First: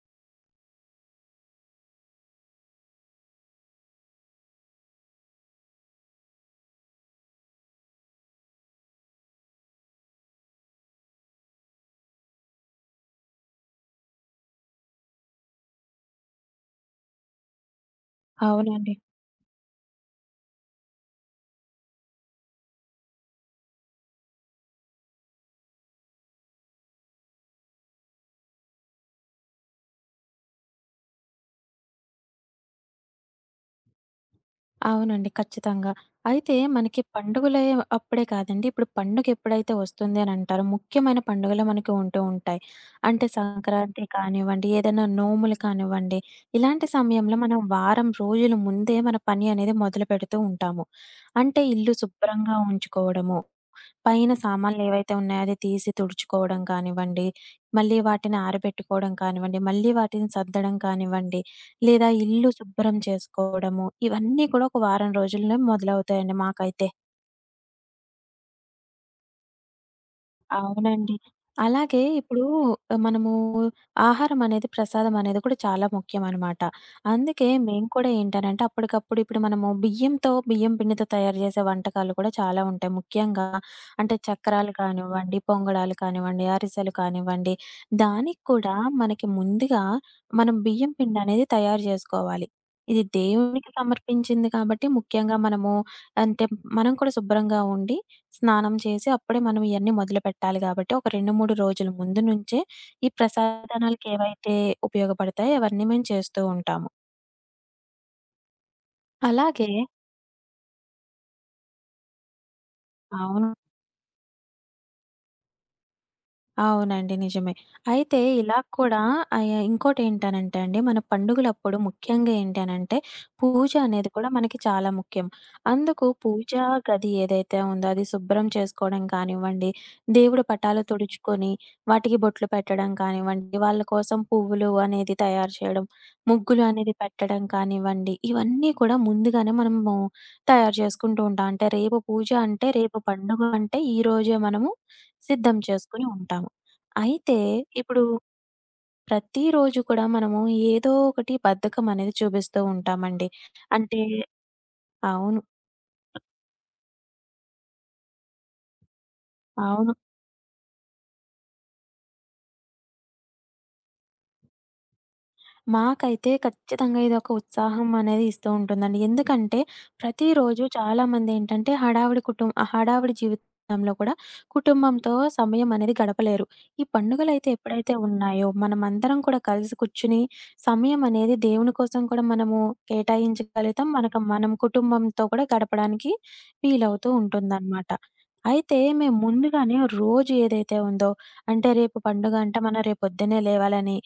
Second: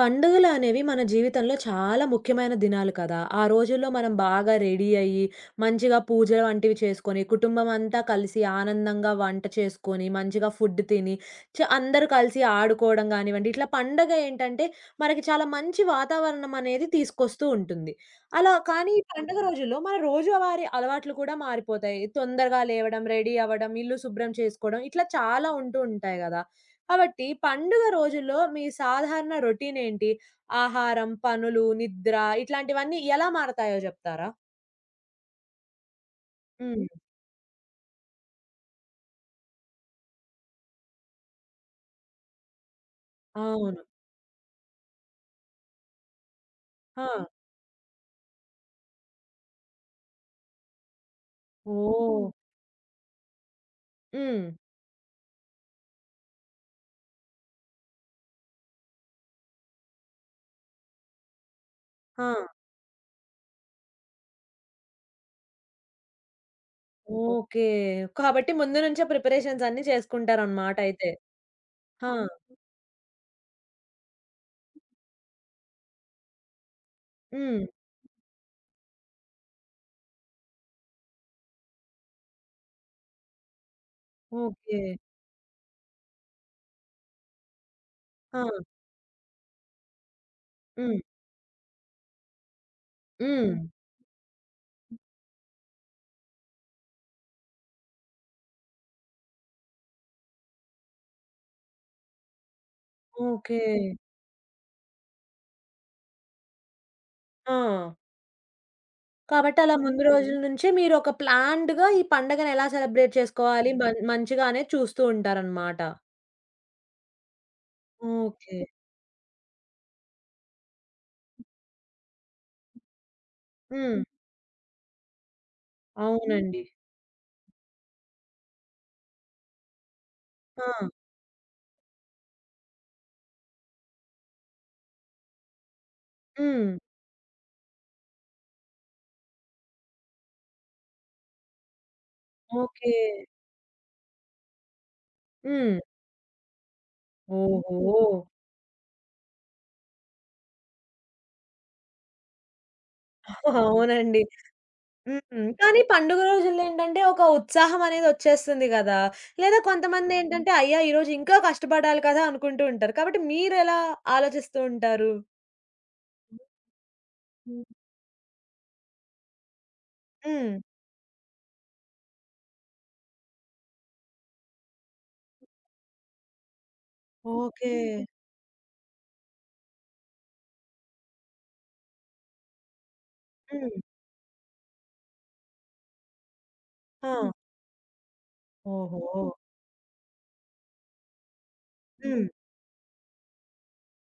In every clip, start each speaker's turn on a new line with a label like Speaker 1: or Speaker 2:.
Speaker 1: పండుగలు అనేవి మన జీవితంలో చాలా ముఖ్యమైన దినాలు కదా! ఆ రోజుల్లో మనం బాగా రెడీ అయ్యి, మంచిగా పూజ వంటివి చేసుకొని, కుటుంబం అంతా కలిసి ఆనందంగా వంట చేసుకొని, మంచిగా ఫుడ్ తిని, అందరూ కలిసి ఆడుకోవడం గానివ్వండి, ఇట్లా పండగ ఏంటంటే, మనకి చాలా మంచి వాతావరణం అనేది తీసుకొస్తూ ఉంటుంది. అలా
Speaker 2: అవునండి.
Speaker 1: కానీ ఈ పండుగ రోజుల్లో మన రోజువారీ అలవాట్లు కూడా మారిపోతాయి. తొందరగా లేవడం, రెడీ అవ్వడం, ఇల్లు శుభ్రం చేసుకోవడం, ఇట్లా చాలా ఉంటూ ఉంటాయి గదా! కాబట్టి పండుగ రోజుల్లో మీ సాధారణ రొటీన్ ఏంటి? ఆహారం, పనులు, నిద్ర ఇట్లాంటివన్నీ ఎలా మారతాయో జెప్తారా?
Speaker 2: అవునండి. ఖచ్చితంగా. అయితే
Speaker 1: హ్మ్.
Speaker 2: మనకి పండుగలే అప్పుడే కాదండి. ఇప్పుడు పండుగ ఎప్పుడైతే వస్తుంది అని అంటారో, ముఖ్యమైన పండుగలు మనకి ఉంటూ ఉంటాయి. అంటే
Speaker 1: అవును.
Speaker 2: సంక్రాంతి కానివ్వండి, ఏదైనా నోములు కానివ్వండి, ఇలాంటి
Speaker 1: ఆ!
Speaker 2: సమయంలో మనం వారం రోజుల ముందే మన పని అనేది మొదలుపెడుతూ ఉంటాము. అంటే ఇల్లు
Speaker 1: ఓహ్!
Speaker 2: శుభ్రంగా ఉంచుకోవడము, పైన
Speaker 1: హ్మ్.
Speaker 2: సామాన్లేవైతే ఉన్నాయో అది తీసి తుడుచుకోవడం కానివ్వండి, మళ్ళీ వాటిని ఆరబెట్టుకోవడం కానివ్వండి, మళ్ళీ వాటిని సర్దడం కానివ్వండి, లేదా
Speaker 1: ఆ!
Speaker 2: ఇల్లు శుభ్రం చేసుకోవడము, ఇవన్నీ కూడా ఒక వారం రోజుల్లో మొదలవుతాయండి మాకైతే.
Speaker 1: ఓకే. కాబట్టి ముందు నుంచే ప్రిపరేషన్స్ అన్నీ చేసుకుంటారనమాట అయితే.
Speaker 2: అవునండి. అలాగే
Speaker 1: ఆ!
Speaker 2: ఇప్పుడు మనము ఆహారం అనేది, ప్రసాదం అనేది కూడా చాలా ముఖ్యమనమాట. అందుకే
Speaker 1: హ్మ్.
Speaker 2: మేము కూడా ఏంటనంటే, అప్పటికప్పుడు ఇప్పుడు మనము బియ్యంతో, బియ్యం పిండితో తయారు చేసే వంటకాలు కూడా చాలా ఉంటాయి. ముఖ్యంగా అంటే చక్రాలు
Speaker 1: ఓకే.
Speaker 2: కానివ్వండి, పొంగడాలు కానివ్వండి, అరిసెలు కానివ్వండి,
Speaker 1: ఆ!
Speaker 2: దానికి కూడా మనకి ముందుగా మనం బియ్యం
Speaker 1: హ్మ్.
Speaker 2: పిండనేది తయారు జేసుకోవాలి. ఇది
Speaker 1: హ్మ్.
Speaker 2: దేవునికి సమర్పించింది కాబట్టి, ముఖ్యంగా మనము అంటే మనం కూడా శుభ్రంగా ఉండి స్నానం చేసి అప్పుడే మనం ఇయన్నీ మొదలుపెట్టాలి గాబట్టి, ఒక 2, 3 రోజుల ముందు నుంచే ఈ
Speaker 1: ఓకే.
Speaker 2: ప్రసాదానాలకేవైతే ఉపయోగపడతాయో అవన్నీ మేము చేస్తూ ఉంటాము.
Speaker 1: ఆ! కాబట్టి
Speaker 2: అలాగే
Speaker 1: అలా ముందు రోజుల నుంచే మీరు ఒక ప్లాన్డ్‌గా ఈ పండగను ఎలా సెలబ్రేట్
Speaker 2: అవును.
Speaker 1: చేసుకోవాలి, మంచిగా అనేది చూస్తూ ఉంటారనమాట.
Speaker 2: అవునండి. నిజమే. అయితే ఇలా
Speaker 1: ఓకే.
Speaker 2: కూడా ఇంకోటేంటనంటే అండి, మన పండుగలప్పుడు ముఖ్యంగా ఏంటనంటే, పూజ
Speaker 1: హ్మ్.
Speaker 2: అనేది కూడా మనకి చాలా ముఖ్యం. అందుకు
Speaker 1: అవునండి.
Speaker 2: పూజా గది ఏదైతే ఉందో అది శుభ్రం చేసుకోవడం కానివ్వండి, దేవుడి పటాలు
Speaker 1: ఆ!
Speaker 2: తుడుచుకొని, వాటికి బొట్లు పెట్టడం కానివ్వండి, వాళ్ళ కోసం పువ్వులు అనేది తయారు చేయడం, ముగ్గులు
Speaker 1: హ్మ్.
Speaker 2: అనేది పెట్టడం కానివ్వండి, ఇవన్నీ కూడా ముందుగానే మనము తయారు చేసుకుంటూ ఉంటాం. అంటే రేపు పూజ అంటే,
Speaker 1: ఓకే.
Speaker 2: రేపు పండుగ అంటే, ఈరోజే మనము సిద్ధం
Speaker 1: హ్మ్.
Speaker 2: చేసుకొని ఉంటాము. అయితే
Speaker 1: ఓహో!
Speaker 2: ఇప్పుడు ప్రతిరోజు కూడా మనము ఏదో ఒకటి బద్ధకం అనేది చూపిస్తూ ఉంటామండి. అంటే
Speaker 1: అవునండి.
Speaker 2: అవును.
Speaker 1: హ్మ్. కానీ పండుగ రోజుల్లేంటంటే ఒక ఉత్సాహం అనేది ఒచ్చేస్తుంది గదా! లేదా
Speaker 2: అవును.
Speaker 1: కొంతమందేంటంటే అయ్యా! ఈరోజు ఇంకా కష్టపడాలి కదా! అనుకుంటూ ఉంటారు. కాబట్టి మీరెలా ఆలోచిస్తూ ఉంటారు?
Speaker 2: మాకైతే ఖచ్చితంగా ఇదొక ఉత్సాహం అనేది ఇస్తూ ఉంటుందండి. ఎందుకంటే
Speaker 1: హ్మ్.
Speaker 2: ప్రతిరోజు చాలామంది ఏంటంటే హడావిడి జీవితంలో కూడా కుటుంబంతో సమయం అనేది గడపలేరు. ఈ పండుగలైతే
Speaker 1: ఓకే.
Speaker 2: ఎప్పుడైతే ఉన్నాయో మనమందరం కూడా కలిసి కూర్చుని సమయం అనేది దేవుని కోసం కూడా మనము
Speaker 1: హ్మ్.
Speaker 2: కేటాయించగలుగుతాం. మనకు మనం కుటుంబంతో కూడా గడపడానికి వీలవుతూ
Speaker 1: ఆ!
Speaker 2: ఉంటుందన్నమాట. అయితే మేము
Speaker 1: ఓహో!
Speaker 2: ముందుగానే రోజు ఏదైతే ఉందో అంటే రేపు
Speaker 1: హ్మ్.
Speaker 2: పండుగ అంటే మనం రేపొద్దున్నే లేవాలని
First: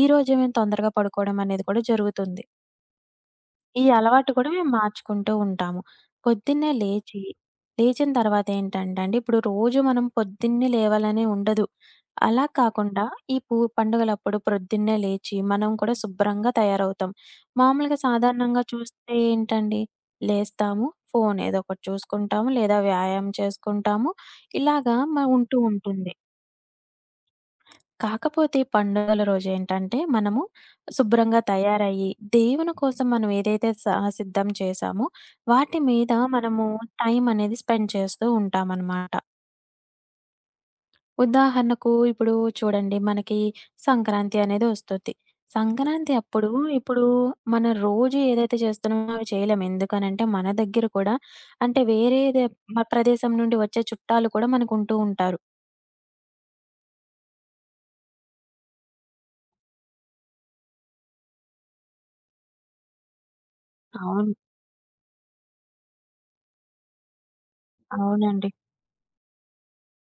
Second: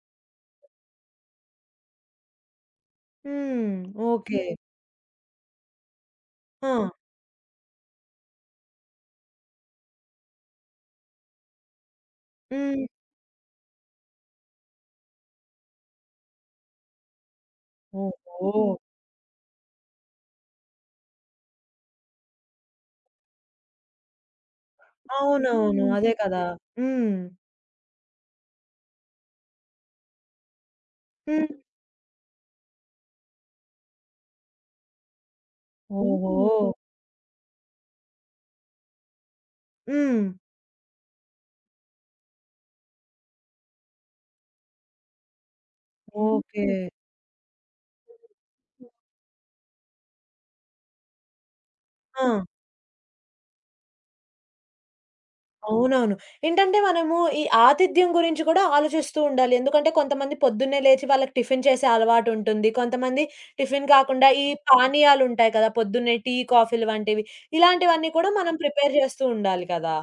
Speaker 2: ఈరోజే మేము తొందరగా పడుకోవడం అనేది కూడా జరుగుతుంది.
Speaker 1: హ్మ్.
Speaker 2: ఈ అలవాటు
Speaker 1: ఓకే.
Speaker 2: కూడా మేము మార్చుకుంటూ ఉంటాము.
Speaker 1: ఆ!
Speaker 2: పొద్దున్నే లేచి, లేచిన తర్వాత ఏంటంటే అండి, ఇప్పుడు రోజు మనం పొద్దున్నే లేవాలని ఉండదు. అలా
Speaker 1: హ్మ్.
Speaker 2: కాకుండా ఈ పండుగలప్పుడు ప్రొద్దున్నే లేచి మనం కూడా శుభ్రంగా తయారవుతాం. మామూలుగా
Speaker 1: ఓహో!
Speaker 2: సాధారణంగా చూస్తే ఏంటండి, లేస్తాము, ఫోను ఏదో ఒకటి చూసుకుంటాము, లేదా వ్యాయామం చేసుకుంటాము. ఇలాగా ఉంటూ
Speaker 1: అవునవును. అదే
Speaker 2: ఉంటుంది.
Speaker 1: కదా! హ్మ్.
Speaker 2: కాకపోతే ఈ పండుగల రోజేంటంటే, మనము శుభ్రంగా
Speaker 1: హ్మ్.
Speaker 2: తయారయ్యి, దేవుని కోసం మనం ఏదైతే సిద్ధం చేశామో, వాటి మీద
Speaker 1: ఓహో!
Speaker 2: మనము టైం అనేది స్పెండ్ చేస్తూ ఉంటామనమాట.
Speaker 1: హ్మ్.
Speaker 2: ఉదాహరణకు ఇప్పుడు చూడండి, మనకి సంక్రాంతి అనేది వస్తది. సంక్రాంతి అప్పుడు
Speaker 1: ఓకే.
Speaker 2: ఇప్పుడు మన రోజు ఏదైతే చేస్తున్నామో అవి చేయలేం. ఎందుకనంటే, మన దగ్గర కూడా అంటే వేరే
Speaker 1: హ్మ్. ఆ!
Speaker 2: దే మ ప్రదేశం నుండి వచ్చే చుట్టాలు కూడా మనకుంటూ ఉంటారు.
Speaker 1: అవునవును. ఏంటంటే మనము ఈ ఆతిథ్యం గురించి కూడా ఆలోచిస్తూ ఉండాలి. ఎందుకంటే కొంతమంది పొద్దున్నే లేచి వాళ్ళకి టిఫిన్ చేసే అలవాటుంటుంది. కొంతమంది టిఫిన్ కాకుండా
Speaker 2: అవును.
Speaker 1: ఈ పానీయాలుంటాయి కదా! పొద్దున్నే టీ, కాఫీలు వంటివి. ఇలాంటివన్నీ కూడా
Speaker 2: అవునండి.
Speaker 1: మనం ప్రిపేర్ చేస్తూ ఉండాలి కదా!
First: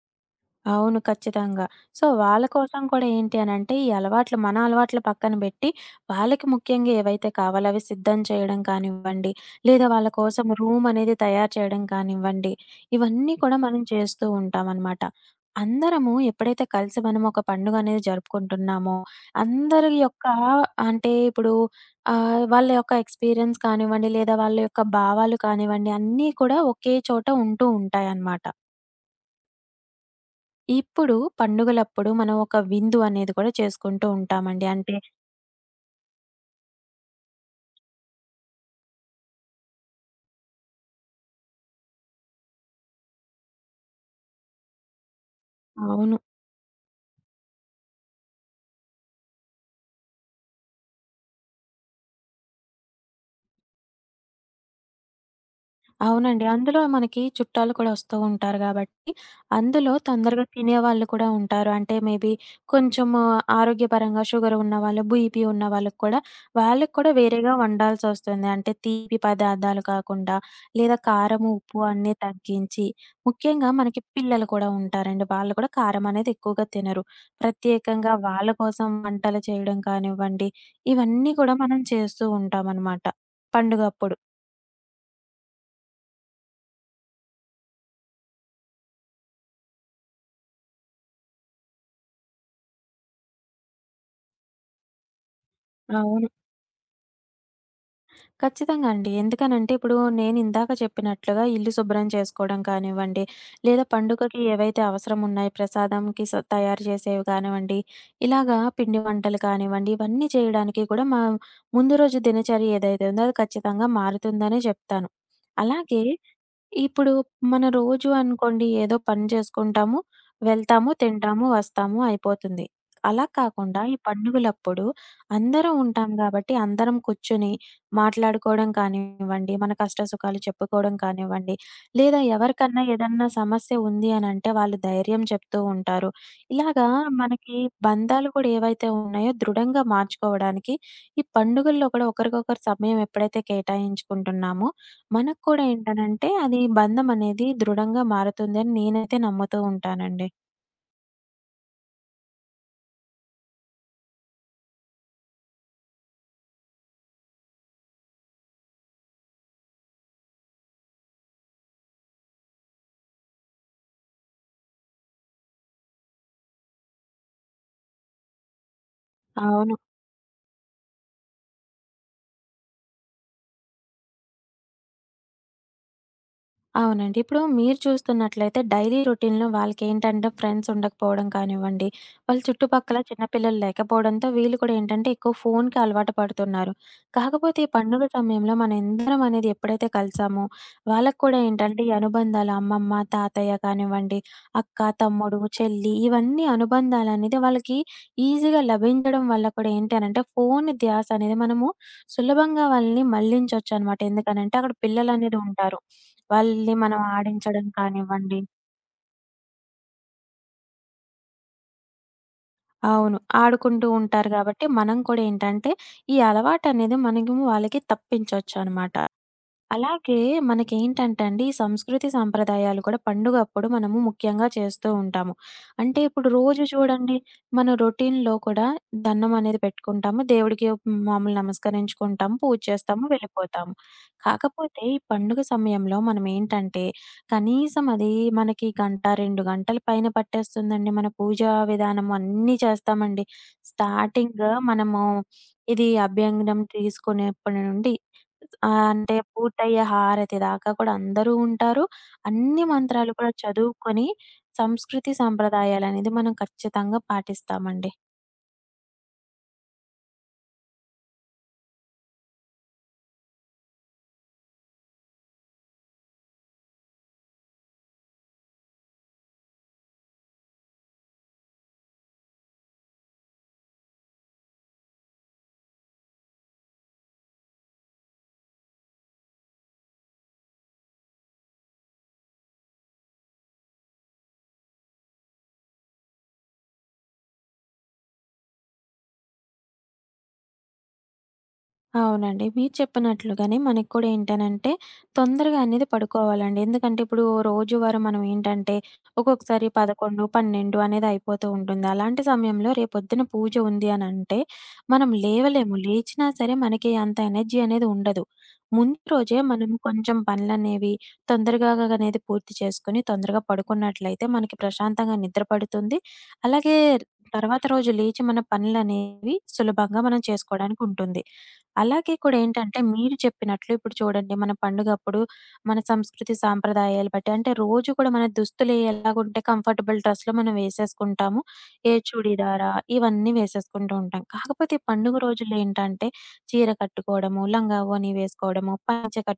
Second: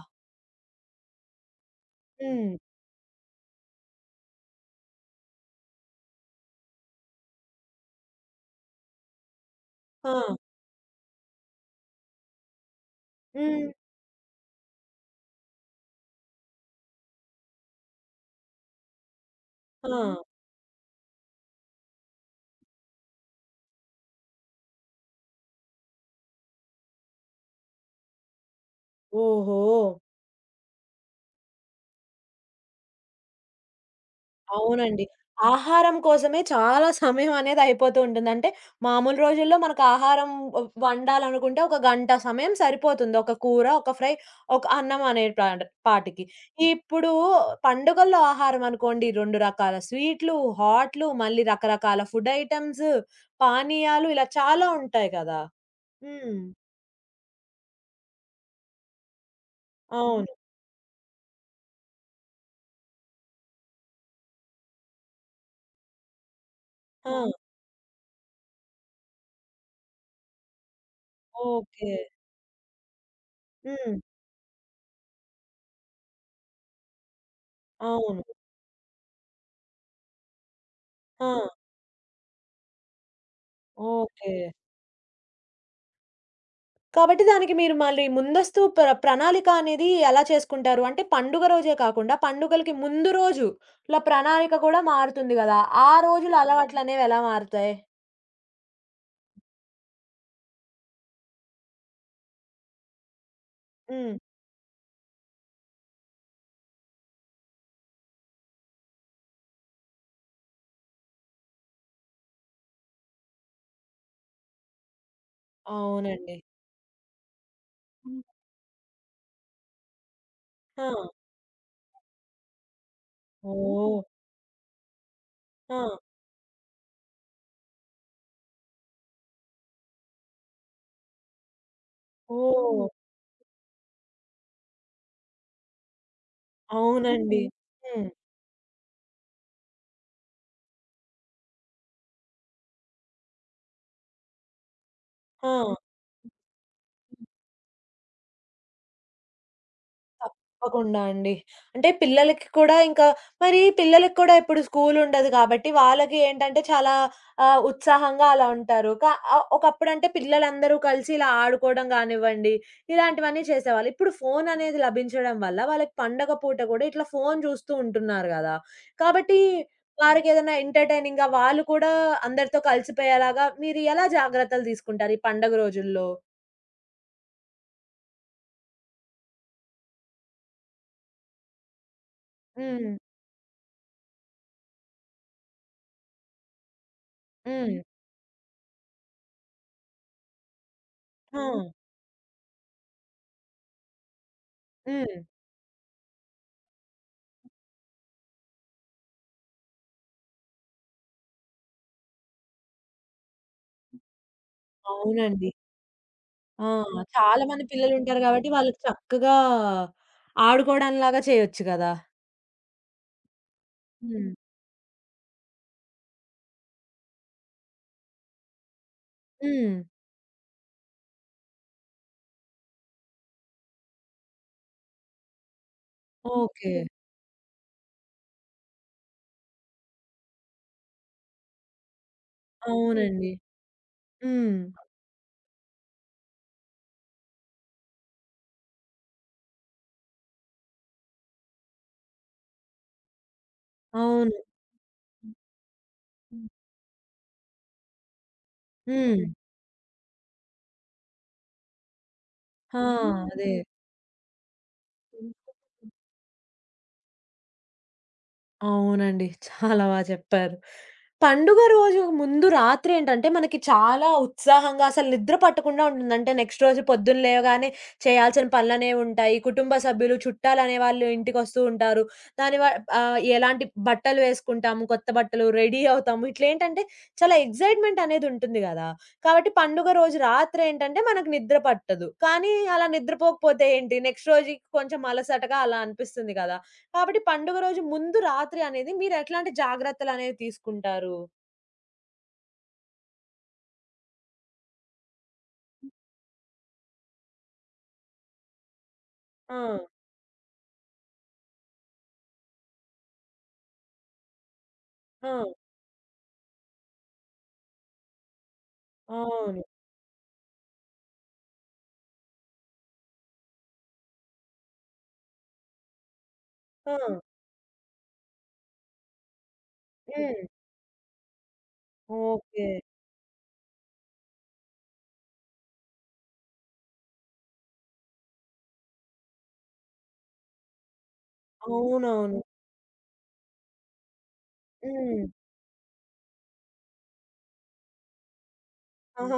Speaker 2: అవును. ఖచ్చితంగా. సో, వాళ్ళ
Speaker 1: హ్మ్.
Speaker 2: కోసం కూడా ఏంటి అనంటే, ఈ అలవాట్లు మన అలవాట్లు పక్కన బెట్టి, వాళ్ళకి ముఖ్యంగా ఏవైతే కావాలో అవి సిద్ధం చేయడం కానివ్వండి, లేదా వాళ్ళ
Speaker 1: ఆ!
Speaker 2: కోసం రూమ్ అనేది తయారు చేయడం కానివ్వండి, ఇవన్నీ కూడా
Speaker 1: హ్మ్.
Speaker 2: మనం చేస్తూ ఉంటామనమాట. అందరము ఎప్పుడైతే కలిసి మనం ఒక పండుగ అనేది జరుపుకుంటున్నామో,
Speaker 1: ఆ!
Speaker 2: అందరి యొక్క అంటే ఇప్పుడు వాళ్ళ యొక్క ఎక్స్‌పీరియన్స్ కానివ్వండి, లేదా వాళ్ళ యొక్క భావాలు కానివ్వండి, అన్నీ కూడా ఒకే చోట ఉంటూ ఉంటాయనమాట.
Speaker 1: ఓహో!
Speaker 2: ఇప్పుడు పండుగలప్పుడు మనం ఒక విందు అనేది కూడా చేసుకుంటూ ఉంటామండి. అంటే
Speaker 1: అవునండి. ఆహారం కోసమే చాలా సమయం అనేది అయిపోతూ ఉంటుంది. అంటే మామూలు రోజుల్లో మనకు ఆహారం వండాలనుకుంటే ఒక గంట సమయం సరిపోతుంది. ఒక కూర, ఒక ఫ్రై, ఒక అన్నం అనే ప్రాడ
Speaker 2: అవును.
Speaker 1: పాటికి. ఇప్పుడు పండుగల్లో ఆహారం అనుకోండి 2 రకాల స్వీట్లు, హాట్లు, మళ్ళీ రకరకాల ఫుడ్ ఐటెమ్స్, పానీయాలు ఇలా చాలా ఉంటాయి కదా! హ్మ్.
Speaker 2: అవునండి. అందులో మనకి చుట్టాలు కూడా వస్తూ ఉంటారు గాబట్టి, అందులో
Speaker 1: అవును.
Speaker 2: తొందరగా తినేవాళ్ళు కూడా ఉంటారు. అంటే మేబీ కొంచెము ఆరోగ్యపరంగా షుగర్ ఉన్నవాళ్ళు, బీపీ ఉన్న వాళ్ళకి కూడా వాళ్ళకి
Speaker 1: ఆ!
Speaker 2: కూడా వేరేగా వండాల్సొస్తుంది. అంటే తీపి పదార్థాలు కాకుండా లేదా కారం, ఉప్పు
Speaker 1: ఓకే.
Speaker 2: అన్నీ తగ్గించి, ముఖ్యంగా
Speaker 1: హ్మ్.
Speaker 2: మనకి పిల్లలు కూడా ఉంటారండి. వాళ్ళు కూడా కారం అనేది ఎక్కువగా తినరు. ప్రత్యేకంగా
Speaker 1: అవును.
Speaker 2: వాళ్ళ కోసం వంటలు చేయడం కానివ్వండి,
Speaker 1: ఆ!
Speaker 2: ఇవన్నీ కూడా మనం చేస్తూ ఉంటామనమాట పండుగప్పుడు.
Speaker 1: ఓకే. కాబట్టి దానికి మీరు మళ్ళీ ముందస్తు ప్రణాళిక అనేది ఎలా చేసుకుంటారు? అంటే పండుగ రోజే కాకుండా, పండుగలకి ముందు రోజు ఇలా ప్రణాళిక కూడా మారుతుంది గదా! ఆ
Speaker 2: అవును.
Speaker 1: రోజుల అలవాట్లనేవి ఎలా మారుతాయి?
Speaker 2: ఖచ్చితంగా అండి. ఎందుకనంటే ఇప్పుడు నేను ఇందాక చెప్పినట్లుగా ఇల్లు శుభ్రం చేసుకోవడం కానివ్వండి, లేదా
Speaker 1: హ్మ్.
Speaker 2: పండుగకి ఏవైతే అవసరం ఉన్నాయి ప్రసాదంకి తయారు చేసేవి కానివ్వండి, ఇలాగా పిండి వంటలు కానివ్వండి, ఇవన్నీ చేయడానికి కూడా మా ముందు రోజు దినచర్య ఏదైతే ఉందో అది ఖచ్చితంగా మారుతుందనే చెప్తాను. అలాగే
Speaker 1: అవునండి.
Speaker 2: ఇప్పుడు మన రోజు అనుకోండి ఏదో పని చేసుకుంటాము,
Speaker 1: ఆ!
Speaker 2: వెళ్తాము, తింటాము, వస్తాము అయిపోతుంది. అలా కాకుండా ఈ
Speaker 1: ఓహ్!
Speaker 2: పండుగలప్పుడు అందరం
Speaker 1: ఆ!
Speaker 2: ఉంటాం కాబట్టి అందరం కూర్చొని మాట్లాడుకోవడం కానివ్వండి, మన కష్ట సుఖాలు చెప్పుకోవడం కానివ్వండి, లేదా
Speaker 1: ఓహ్!
Speaker 2: ఎవరికన్నా ఏదన్నా సమస్య ఉంది అని అంటే వాళ్ళు ధైర్యం చెప్తూ ఉంటారు. ఇలాగా
Speaker 1: అవునండి.
Speaker 2: మనకి
Speaker 1: హ్మ్.
Speaker 2: బంధాలు కూడా ఏవైతే ఉన్నాయో దృఢంగా మార్చుకోవడానికి ఈ పండుగల్లో కూడా ఒకరికొకరు సమయం ఎప్పుడైతే కేటాయించుకుంటున్నామో మనకు
Speaker 1: ఆ!
Speaker 2: కూడా ఏంటనంటే, అది బంధం అనేది దృఢంగా మారుతుందని నేనైతే నమ్ముతూ ఉంటానండి.
Speaker 1: తప్పకుండా అండి. అంటే పిల్లలకి కూడా ఇంకా మరి పిల్లలకి కూడా ఇప్పుడు స్కూల్ ఉండదు కాబట్టి, వాళ్ళకి ఏంటంటే చాలా ఉత్సాహంగా అలా ఉంటారు. ఒకప్పుడంటే పిల్లలందరూ కలిసి ఇలా ఆడుకోవడం గానివ్వండి, ఇలాంటివన్నీ చేసేవాళ్ళు. ఇప్పుడు ఫోన్ అనేది లభించడం వల్ల వాళ్ళకి పండగ పూట కూడా ఇట్లా ఫోన్ చూస్తూ ఉంటున్నారు గదా! కాబట్టి
Speaker 2: అవును.
Speaker 1: వారికేదైనా ఎంటర్‌టైనింగ్‌గా వాళ్ళు కూడా అందరితో కలిసిపోయేలాగా మీరు ఎలా జాగ్రత్తలు తీసుకుంటారు ఈ పండగ రోజుల్లో?
Speaker 2: అవునండి. ఇప్పుడు మీరు చూస్తున్నట్లయితే డైలీ రొటీన్‌లో వాళ్ళకేంటంటే ఫ్రెండ్స్ ఉండకపోవడం కానివ్వండి, వాళ్ళ
Speaker 1: హ్మ్.
Speaker 2: చుట్టుపక్కల చిన్న పిల్లలు లేకపోవడంతో వీళ్ళు కూడా ఏంటంటే ఎక్కువ ఫోన్‌కి అలవాటు పడుతున్నారు. కాకపోతే ఈ
Speaker 1: హ్మ్.
Speaker 2: పండుగ సమయంలో మనందరం అనేది ఎప్పుడైతే కలిసామో వాళ్ళకి
Speaker 1: ఆ!
Speaker 2: కూడా ఏంటంటే ఈ అనుబంధాలు అమ్మమ్మ, తాతయ్య కానివ్వండి, అక్క,
Speaker 1: హ్మ్.
Speaker 2: తమ్ముడు, చెల్లి ఇవన్నీ అనుబంధాలనేది వాళ్ళకి ఈజీగా లభించడం వల్ల కూడా ఏంటి అనంటే ఫోను ధ్యాస అనేది మనము సులభంగా వాళ్ళని మళ్ళించొచ్చనమాట. ఎందుకనంటే, అక్కడ పిల్లలనేది
Speaker 1: అవునండి.
Speaker 2: ఉంటారు.
Speaker 1: ఆ!
Speaker 2: వాళ్ళని మనం
Speaker 1: చాలా మంది
Speaker 2: ఆడించడం
Speaker 1: పిల్లలుంటారు
Speaker 2: కానివ్వండి
Speaker 1: గాబట్టి, వాళ్ళకి చక్కగా ఆడుకోవడంలాగా చేయొచ్చు గదా!
Speaker 2: అవును. ఆడుకుంటూ
Speaker 1: హ్మ్.
Speaker 2: ఉంటారు గాబట్టి, మనం కూడా ఏంటంటే, ఈ అలవాటనేది మనము వాళ్ళకి తప్పించొచ్చనమాట.
Speaker 1: హ్మ్.
Speaker 2: అలాగే మనకేంటంటే అండి, ఈ సంస్కృతి సాంప్రదాయాలు కూడా పండుగప్పుడు మనము ముఖ్యంగా చేస్తూ ఉంటాము. అంటే ఇప్పుడు రోజు
Speaker 1: ఓకే.
Speaker 2: చూడండి, మన రొటీన్‌లో కూడా దండం అనేది పెట్టుకుంటాము. దేవుడికి మామూలు నమస్కరించుకుంటాము, పూజ చేస్తాము,
Speaker 1: అవునండి.
Speaker 2: వెళ్ళిపోతాము.
Speaker 1: హ్మ్.
Speaker 2: కాకపోతే ఈ పండుగ సమయంలో మనమేంటంటే, కనీసం అది మనకి గంట, 2 గంటల పైన పట్టేస్తుందండి. మన పూజా విధానం అన్నీ చేస్తామండి.
Speaker 1: అవును.
Speaker 2: స్టార్టింగ్ మనము ఇది అభ్యంగనం తీసుకునేప్పటి నుండి అంటే
Speaker 1: హ్మ్.
Speaker 2: పూర్తయ్యే హారతి దాకా కూడా అందరూ ఉంటారు. అన్ని
Speaker 1: ఆ!
Speaker 2: మంత్రాలు కూడా
Speaker 1: అదే.
Speaker 2: చదువుకొని సంస్కృతి, సంప్రదాయాలనేది మనం ఖచ్చితంగా పాటిస్తామండి.
Speaker 1: అవునండి. చాలా బా చెప్పారు. పండుగ రోజు ముందు రాత్రి ఏంటంటే, మనకి చాలా ఉత్సాహంగా అసలు నిద్ర పట్టకుండా ఉంటుంది. అంటే నెక్స్ట్ రోజు పొద్దున్న లేవగానే చేయాల్సిన పనులనేవి ఉంటాయి. కుటుంబ సభ్యులు, చుట్టాలనే వాళ్ళు ఇంటికొస్తూ ఉంటారు. దాని వ ఎలాంటి బట్టలు వేసుకుంటాము, కొత్త బట్టలు, రెడీ అవుతాము. ఇట్లేంటంటే చాలా ఎక్సైట్‌మెంట్ అనేది ఉంటుంది గదా! కాబట్టి పండుగ రోజు రాత్రి ఏంటంటే మనకు నిద్ర పట్టదు. కానీ అలా నిద్రపోకపోతే ఏంటి నెక్స్ట్ రోజుకి కొంచెం అలసటగా అలా అనిపిస్తుంది గదా! కాబట్టి పండుగ రోజు ముందు రాత్రి అనేది మీరెట్లాంటి జాగ్రత్తలనేవి తీసుకుంటారు?
Speaker 2: అవునండి. మీరు చెప్పినట్లుగానే మనకి కూడా ఏంటనంటే, తొందరగా అనేది పడుకోవాలండి. ఎందుకంటే, ఇప్పుడు రోజువారీ మనం ఏంటంటే,
Speaker 1: ఆ!
Speaker 2: ఒక్కొక్కసారి 11, 12 అనేది అయిపోతూ ఉంటుంది. అలాంటి సమయంలో రేపొద్దున పూజ ఉంది అనంటే, మనం
Speaker 1: ఆ!
Speaker 2: లేవలేము. లేచినా సరే మనకి అంత ఎనర్జీ అనేది ఉండదు. ముందు రోజే
Speaker 1: అవును.
Speaker 2: మనం కొంచెం పనులనేవి తొందరగా అనేది పూర్తి చేసుకొని, తొందరగా పడుకున్నట్లయితే మనకి ప్రశాంతంగా నిద్ర పడుతుంది. అలాగే
Speaker 1: ఆ!
Speaker 2: తర్వాత రోజు లేచి మన పనులనేవి సులభంగా మనం
Speaker 1: హ్మ్.
Speaker 2: చేసుకోవడానికి ఉంటుంది. అలాగే కూడా
Speaker 1: ఓకే.
Speaker 2: ఏంటంటే మీరు చెప్పినట్లు ఇప్పుడు చూడండి మన పండుగప్పుడు మన సంస్కృతి సాంప్రదాయాలు బట్టి అంటే రోజు కూడా మన దుస్తులు ఎలాగుంటే కంఫర్టబుల్ డ్రెస్‌లో మనం వేసేసుకుంటాము. ఏ
Speaker 1: అవునవును.
Speaker 2: చూడీదారా ఇవన్నీ వేసేసుకుంటూ ఉంటాం. కాకపోతే ఈ పండుగ
Speaker 1: హ్మ్.
Speaker 2: రోజుల్లో ఏంటంటే చీర కట్టుకోవడము, లంగా ఓణి వేసుకోవడము, పంచె
Speaker 1: ఆహా!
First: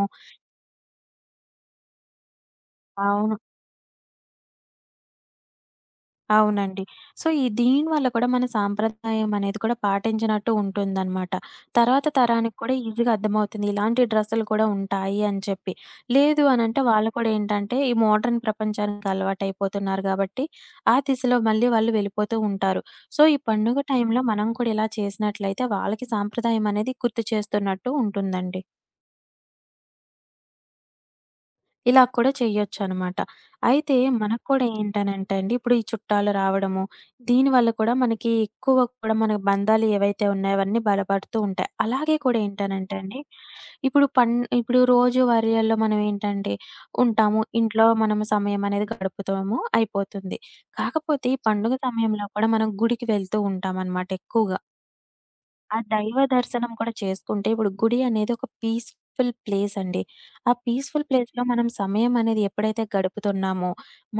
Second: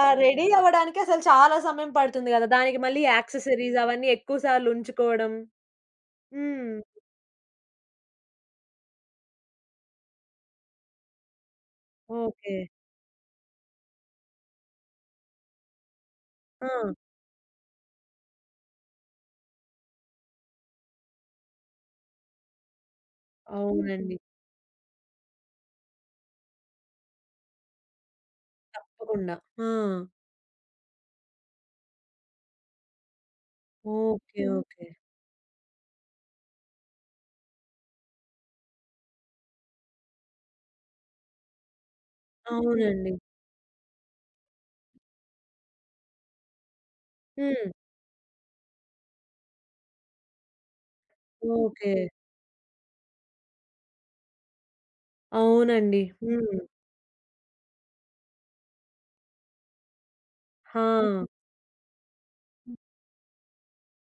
Speaker 1: ఆ! రెడీ అవ్వడానికి అసలు చాలా సమయం పడుతుంది గదా! దానికి మళ్ళీ
Speaker 2: అవును.
Speaker 1: యాక్సెసరీస్ అవన్నీ ఎక్కువ సార్లు ఉంచుకోవడం. హ్మ్.
Speaker 2: అవునండి. సో, ఈ దీని వల్ల కూడా మన సాంప్రదాయం అనేది కూడా పాటించినట్టు ఉంటుందనమాట. తర్వాత
Speaker 1: ఓకే.
Speaker 2: తరానికి కూడా ఈజీగా అర్థమవుతుంది. ఇలాంటి డ్రెస్సులు కూడా ఉంటాయి అని చెప్పి. లేదు
Speaker 1: ఆ!
Speaker 2: అనంటే వాళ్ళు కూడా ఏంటంటే ఈ మోడ్రన్ ప్రపంచానికి అలవాటయిపోతున్నారు గాబట్టి, ఆ దిశలో మళ్ళీ వాళ్ళు వెళ్ళిపోతూ ఉంటారు. సో, ఈ పండుగ
Speaker 1: అవునండి.
Speaker 2: టైంలో మనం కూడా ఇలా చేసినట్లయితే వాళ్ళకి సాంప్రదాయం అనేది గుర్తు చేస్తున్నట్టు ఉంటుందండి.
Speaker 1: తప్పకుండా. ఆ!
Speaker 2: ఇలా కూడా చెయ్యొచ్చనమాట. అయితే
Speaker 1: ఓకే.
Speaker 2: మనకు కూడా
Speaker 1: ఓకే.
Speaker 2: ఏంటనంటే అండి, ఇప్పుడు ఈ చుట్టాలు రావడము, దీనివల్ల కూడా మనకి ఎక్కువ కూడా మన బంధాలు ఏవైతే ఉన్నాయో అవన్నీ బలపడుతూ ఉంటాయి. అలాగే కూడా ఏంటనంటే
Speaker 1: అవునండి.
Speaker 2: అండి, ఇప్పుడు ఇప్పుడు రోజువారీలో మనం ఏంటంటే ఉంటాము.
Speaker 1: హ్మ్.
Speaker 2: ఇంట్లో మనం సమయం అనేది గడుపుతాము అయిపోతుంది. కాకపోతే ఈ పండుగ
Speaker 1: ఓకే.
Speaker 2: సమయంలో కూడా మనం గుడికి వెళ్తూ ఉంటామనమాట ఎక్కువగా. ఆ
Speaker 1: అవునండి.
Speaker 2: దైవ
Speaker 1: హ్మ్.
Speaker 2: దర్శనం కూడా చేసుకుంటే, ఇప్పుడు గుడి అనేది ఒక పీస్‌ఫుల్ ప్లేస్ అండి. ఆ
Speaker 1: ఆ!
Speaker 2: పీస్‌ఫుల్ ప్లేస్‌లో మనం సమయం అనేది ఎప్పుడైతే గడుపుతున్నామో,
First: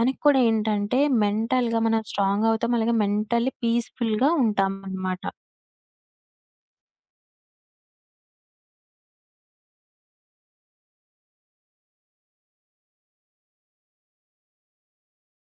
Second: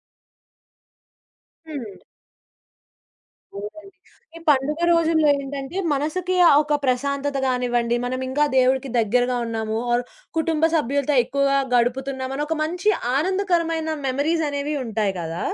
Speaker 2: మనకి కూడా ఏంటంటే మెంటల్‌గా
Speaker 1: హ్మ్.
Speaker 2: మనం స్ట్రాంగ్ అవుతాం. అలాగే మెంటల్లీ
Speaker 1: అవునండి.
Speaker 2: పీస్‌ఫుల్‌గా
Speaker 1: ఈ పండుగ
Speaker 2: ఉంటామనమాట.
Speaker 1: రోజుల్లో ఏంటంటే, మనసుకి ఆ ఒక ప్రశాంతత గానివ్వండి, మనం ఇంకా దేవుడికి దగ్గరగా ఉన్నాము ఆర్ కుటుంబ సభ్యులతో ఎక్కువగా గడుపుతున్నామని ఒక మంచి ఆనందకరమైన మెమోరీస్ అనేవి ఉంటాయి గదా!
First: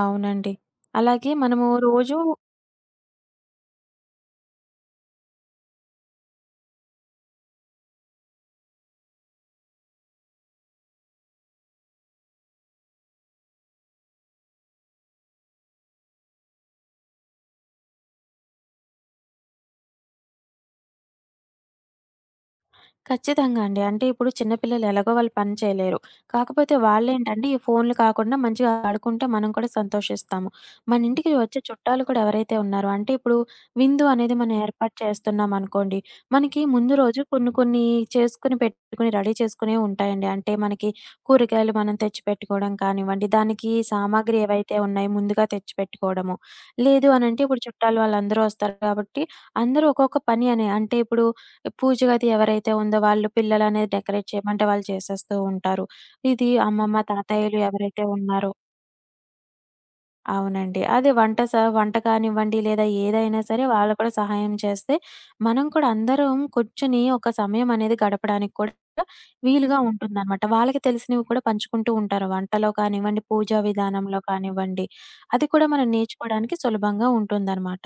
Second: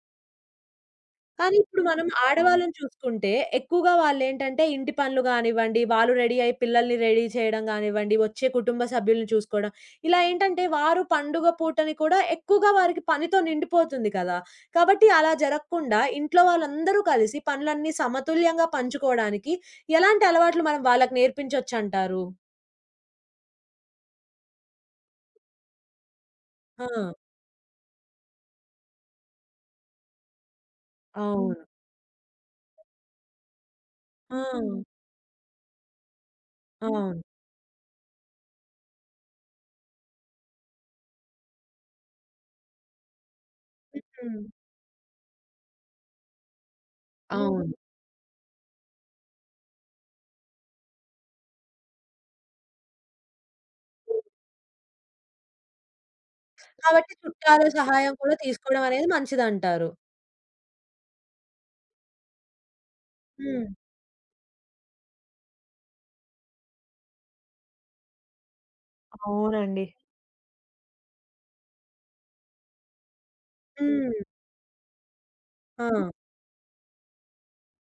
Speaker 2: అవునండి. అలాగే
Speaker 1: కానీ
Speaker 2: మనము
Speaker 1: ఇప్పుడు మనం
Speaker 2: రోజు
Speaker 1: ఆడవాళ్ళని చూసుకుంటే, ఎక్కువగా వాళ్ళేంటంటే ఇంటి పనులు గానివ్వండి, వాళ్ళు రెడీ అయ్యి పిల్లల్ని రెడీ చేయడం గానివ్వండి, వచ్చే కుటుంబ సభ్యుల్ని చూసుకోవడం. ఇలా ఏంటంటే వారు పండుగ పూటని కూడా ఎక్కువగా వారికి పనితో నిండిపోతుంది కదా! కాబట్టి అలా జరగకుండా ఇంట్లో వాళ్ళందరూ కలిసి పనులన్నీ సమతుల్యంగా పంచుకోవడానికి ఎలాంటి అలవాట్లు మనం వాళ్ళకి నేర్పించొచ్చంటారు?
Speaker 2: ఖచ్చితంగా అండి. అంటే ఇప్పుడు చిన్న పిల్లలు ఎలాగో వాళ్ళు పని చేయలేరు. కాకపోతే
Speaker 1: ఆ!
Speaker 2: వాళ్ళేంటంటే ఈ ఫోన్‌లు కాకుండా మంచిగా ఆడుకుంటే మనం కూడా సంతోషిస్తాము. మన ఇంటికి
Speaker 1: అవును.
Speaker 2: వచ్చే చుట్టాలు కూడా ఎవరైతే ఉన్నారో అంటే ఇప్పుడు విందు
Speaker 1: ఆ!
Speaker 2: అనేది మనం ఏర్పాటు చేస్తున్నాం అనుకోండి. మనకి ముందు రోజు
Speaker 1: అవును.
Speaker 2: కొన్ని కొన్ని చేసుకొని పెట్టుకొని రెడీ చేసుకునేవి ఉంటాయండి. అంటే మనకి కూరగాయలు మనం తెచ్చి పెట్టుకోవడం కానివ్వండి, దానికి సామాగ్రి
Speaker 1: ఉమ్,
Speaker 2: ఏవైతే ఉన్నాయో ముందుగా తెచ్చి పెట్టుకోవడము. లేదు అనంటే ఇప్పుడు
Speaker 1: అవును.
Speaker 2: చుట్టాలు వాళ్ళందరూ వస్తారు కాబట్టి అందరూ ఒక్కొక్క పని అనే అంటే ఇప్పుడు పూజ గది ఎవరైతే ఉందో వాళ్ళు పిల్లలనేది డెకరేట్ చేయమంటే వాళ్ళు చేసేస్తూ ఉంటారు. ఇది అమ్మమ్మ,
Speaker 1: కాబట్టి
Speaker 2: తాతయ్యలు
Speaker 1: చుట్టాల
Speaker 2: ఎవరైతే
Speaker 1: సహాయం కూడా
Speaker 2: ఉన్నారో
Speaker 1: తీసుకోవడం అనేది మంచిదంటారు.
Speaker 2: అవునండి. అదే వంట కానివ్వండి లేదా ఏదైనా సరే
Speaker 1: హ్మ్.
Speaker 2: వాళ్ళు కూడా సహాయం చేస్తే, మనం కూడా అందరం కూర్చొని ఒక సమయం అనేది గడపడానికి కూడా వీలుగా
Speaker 1: అవునండి.
Speaker 2: ఉంటుందనమాట. వాళ్ళకి తెలిసినవి కూడా పంచుకుంటూ ఉంటారు. వంటలో కానివ్వండి, పూజా
Speaker 1: హ్మ్.
Speaker 2: విధానంలో కానివ్వండి. అది కూడా మనం
Speaker 1: ఆ!
Speaker 2: నేర్చుకోవడానికి సులభంగా ఉంటుందనమాట.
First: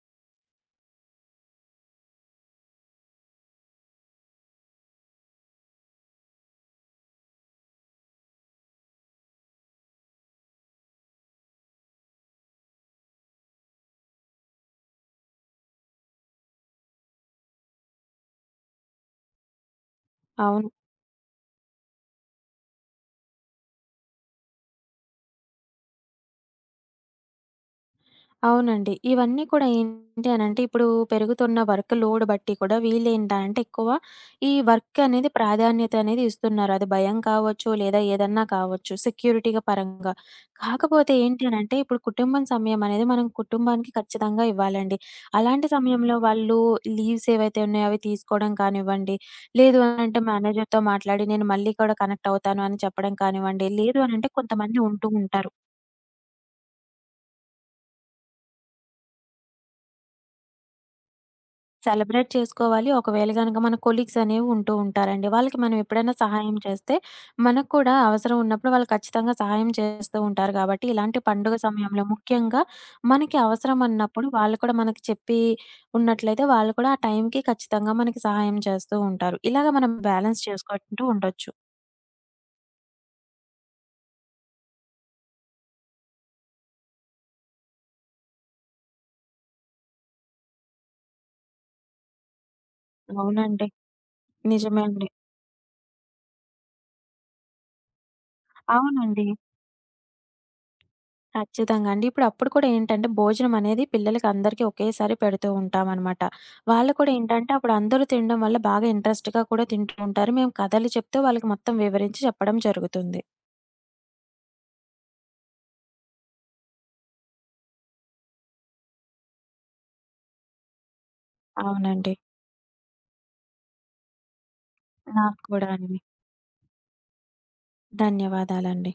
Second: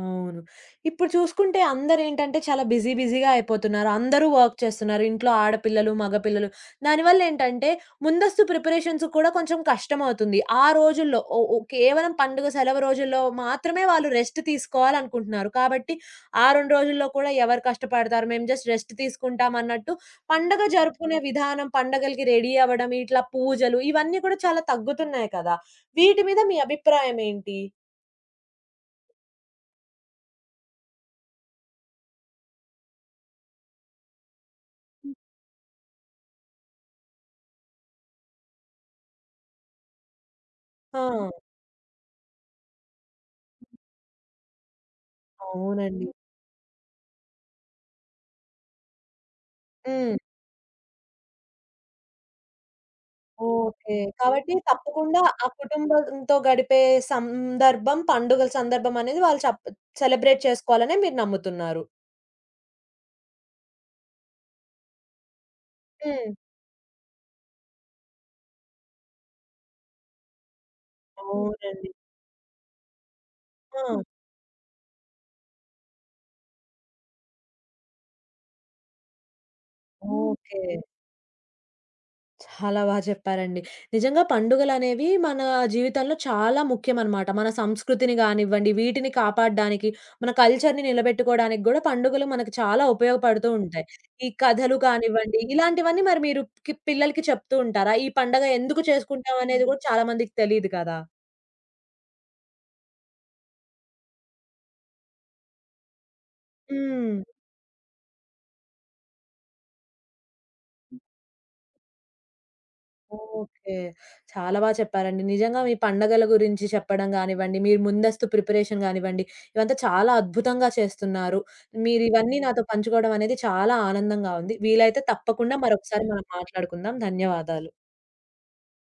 Speaker 1: అవును. ఇప్పుడు చూసుకుంటే అందరేంటంటే చాలా బిజీ బిజీగా అయిపోతున్నారు. అందరూ వర్క్ చేస్తున్నారు. ఇంట్లో ఆడపిల్లలు, మగపిల్లలు. దానివల్లేంటంటే ముందస్తు ప్రిపరేషన్స్ కూడా కొంచెం కష్టమవుతుంది. ఆ రోజుల్లో ఓ ఓ కేవలం పండుగ సెలవు రోజుల్లో మాత్రమే వాళ్ళు రెస్ట్ తీసుకోవాలనుకుంటున్నారు. కాబట్టి ఆ 2 రోజుల్లో కూడా ఎవరు కష్టపడతారు, మేము జస్ట్ రెస్ట్ తీసుకుంటాం అన్నట్టు పండగ
Speaker 2: అవును.
Speaker 1: జరుపుకునే విధానం, పండగలకి రెడీ అవ్వడం, ఇట్లా పూజలు ఇవన్నీ కూడా చాలా తగ్గుతున్నాయి కదా! వీటి మీద మీ అభిప్రాయం ఏంటి?
Speaker 2: అవునండి. ఇవన్నీ కూడా ఏంటి అనంటే, ఇప్పుడు పెరుగుతున్న వర్క్ లోడ్ బట్టి కూడా వీళ్ళేంటంటే ఎక్కువ ఈ వర్క్ అనేది ప్రాధాన్యత అనేది ఇస్తున్నారు. అది భయం కావచ్చు, లేదా ఏదన్నా కావచ్చు సెక్యూరిటీ‌గా పరంగా.
Speaker 1: ఆ!
Speaker 2: కాకపోతే ఏంటి అనంటే, ఇప్పుడు కుటుంబం సమయం అనేది మనం కుటుంబానికి ఖచ్చితంగా ఇవ్వాలండి. అలాంటి
Speaker 1: అవునండి.
Speaker 2: సమయంలో వాళ్ళు లీవ్స్ ఏవైతే ఉన్నాయో అవి తీసుకోవడం కానివ్వండి, లేదు
Speaker 1: హ్మ్.
Speaker 2: అనంటే మేనేజర్‌తో మాట్లాడి నేను మళ్ళీ కూడా కనెక్ట్ అవుతాను అని చెప్పడం కానివ్వండి,
Speaker 1: ఓకే.
Speaker 2: లేదు అనంటే
Speaker 1: కాబట్టి
Speaker 2: కొంతమంది ఉంటూ
Speaker 1: తప్పకుండా ఆ
Speaker 2: ఉంటారు.
Speaker 1: కుటుంబంతో గడిపే సందర్భం, పండుగల సందర్భం అనేది వాళ్ళు సెలబ్రేట్ చేసుకోవాలనే మీరు నమ్ముతున్నారు.
Speaker 2: సెలబ్రేట్ చేసుకోవాలి. ఒకవేళ గనక మన కొలీగ్స్ అనేవి ఉంటూ ఉంటారండి. వాళ్ళకి మనం ఎప్పుడైనా
Speaker 1: హ్మ్.
Speaker 2: సహాయం చేస్తే, మనకు కూడా అవసరం ఉన్నప్పుడు వాళ్ళు ఖచ్చితంగా సహాయం చేస్తూ ఉంటారు కాబట్టి, ఇలాంటి పండుగ
Speaker 1: అవునండి.
Speaker 2: సమయంలో ముఖ్యంగా మనకి
Speaker 1: ఆ!
Speaker 2: అవసరం అన్నప్పుడు వాళ్ళు కూడా మనకి చెప్పి ఉన్నట్లయితే, వాళ్ళు కూడా ఆ టైంకి ఖచ్చితంగా మనకి సహాయం చేస్తూ ఉంటారు. ఇలాగ మనం బ్యాలెన్స్
Speaker 1: ఓకే.
Speaker 2: చేసుకుంటూ ఉండొచ్చు.
Speaker 1: చాలా బా చెప్పారండి. నిజంగా పండుగలనేవి మన జీవితంలో చాలా ముఖ్యమనమాట. మన సంస్కృతిని గానివ్వండి, వీటిని కాపాడడానికి, మన కల్చర్‌ని నిలబెట్టుకోవడానికి గూడా పండుగలు మనకు చాలా ఉపయోగపడుతూ
Speaker 2: అవునండి.
Speaker 1: ఉంటాయి. ఈ కథలు
Speaker 2: నిజమే అండి.
Speaker 1: కానివ్వండి, ఇలాంటివన్నీ మరి మీరు పిల్లలకి చెప్తూ ఉంటారా? ఈ పండగ ఎందుకు
Speaker 2: అవునండి.
Speaker 1: చేసుకుంటాం అనేది గూడా చాలా మందికి తెలీదు కదా!
Speaker 2: ఖచ్చితంగా అండి. ఇప్పుడు అప్పుడు కూడా ఏంటంటే, భోజనం అనేది పిల్లలకి అందరికీ ఒకేసారి పెడుతూ ఉంటామనమాట. వాళ్ళు
Speaker 1: హ్మ్.
Speaker 2: కూడా ఏంటంటే, అప్పుడు అందరూ తినడం వల్ల బాగా ఇంట్రెస్ట్‌గా కూడా తింటూ ఉంటారు. మేము కథలు చెప్తూ వాళ్ళకి మొత్తం వివరించి చెప్పడం జరుగుతుంది.
Speaker 1: ఓకే. చాలా బా చెప్పారండి. నిజంగా మీ పండగల గురించి చెప్పడం గానివ్వండి, మీరు ముందస్తు ప్రిపరేషన్ గానివ్వండి, ఇవంతా చాలా అద్భుతంగా చేస్తున్నారు.
Speaker 2: అవునండి.
Speaker 1: మీరివన్నీ నాతో పంచుకోవడం అనేది చాలా ఆనందంగా ఉంది. వీలైతే
Speaker 2: నాకు
Speaker 1: తప్పకుండా
Speaker 2: కూడా అండి.
Speaker 1: మరొకసారి మనం మాట్లాడుకుందాం. ధన్యవాదాలు.
Speaker 2: ధన్యవాదాలండి.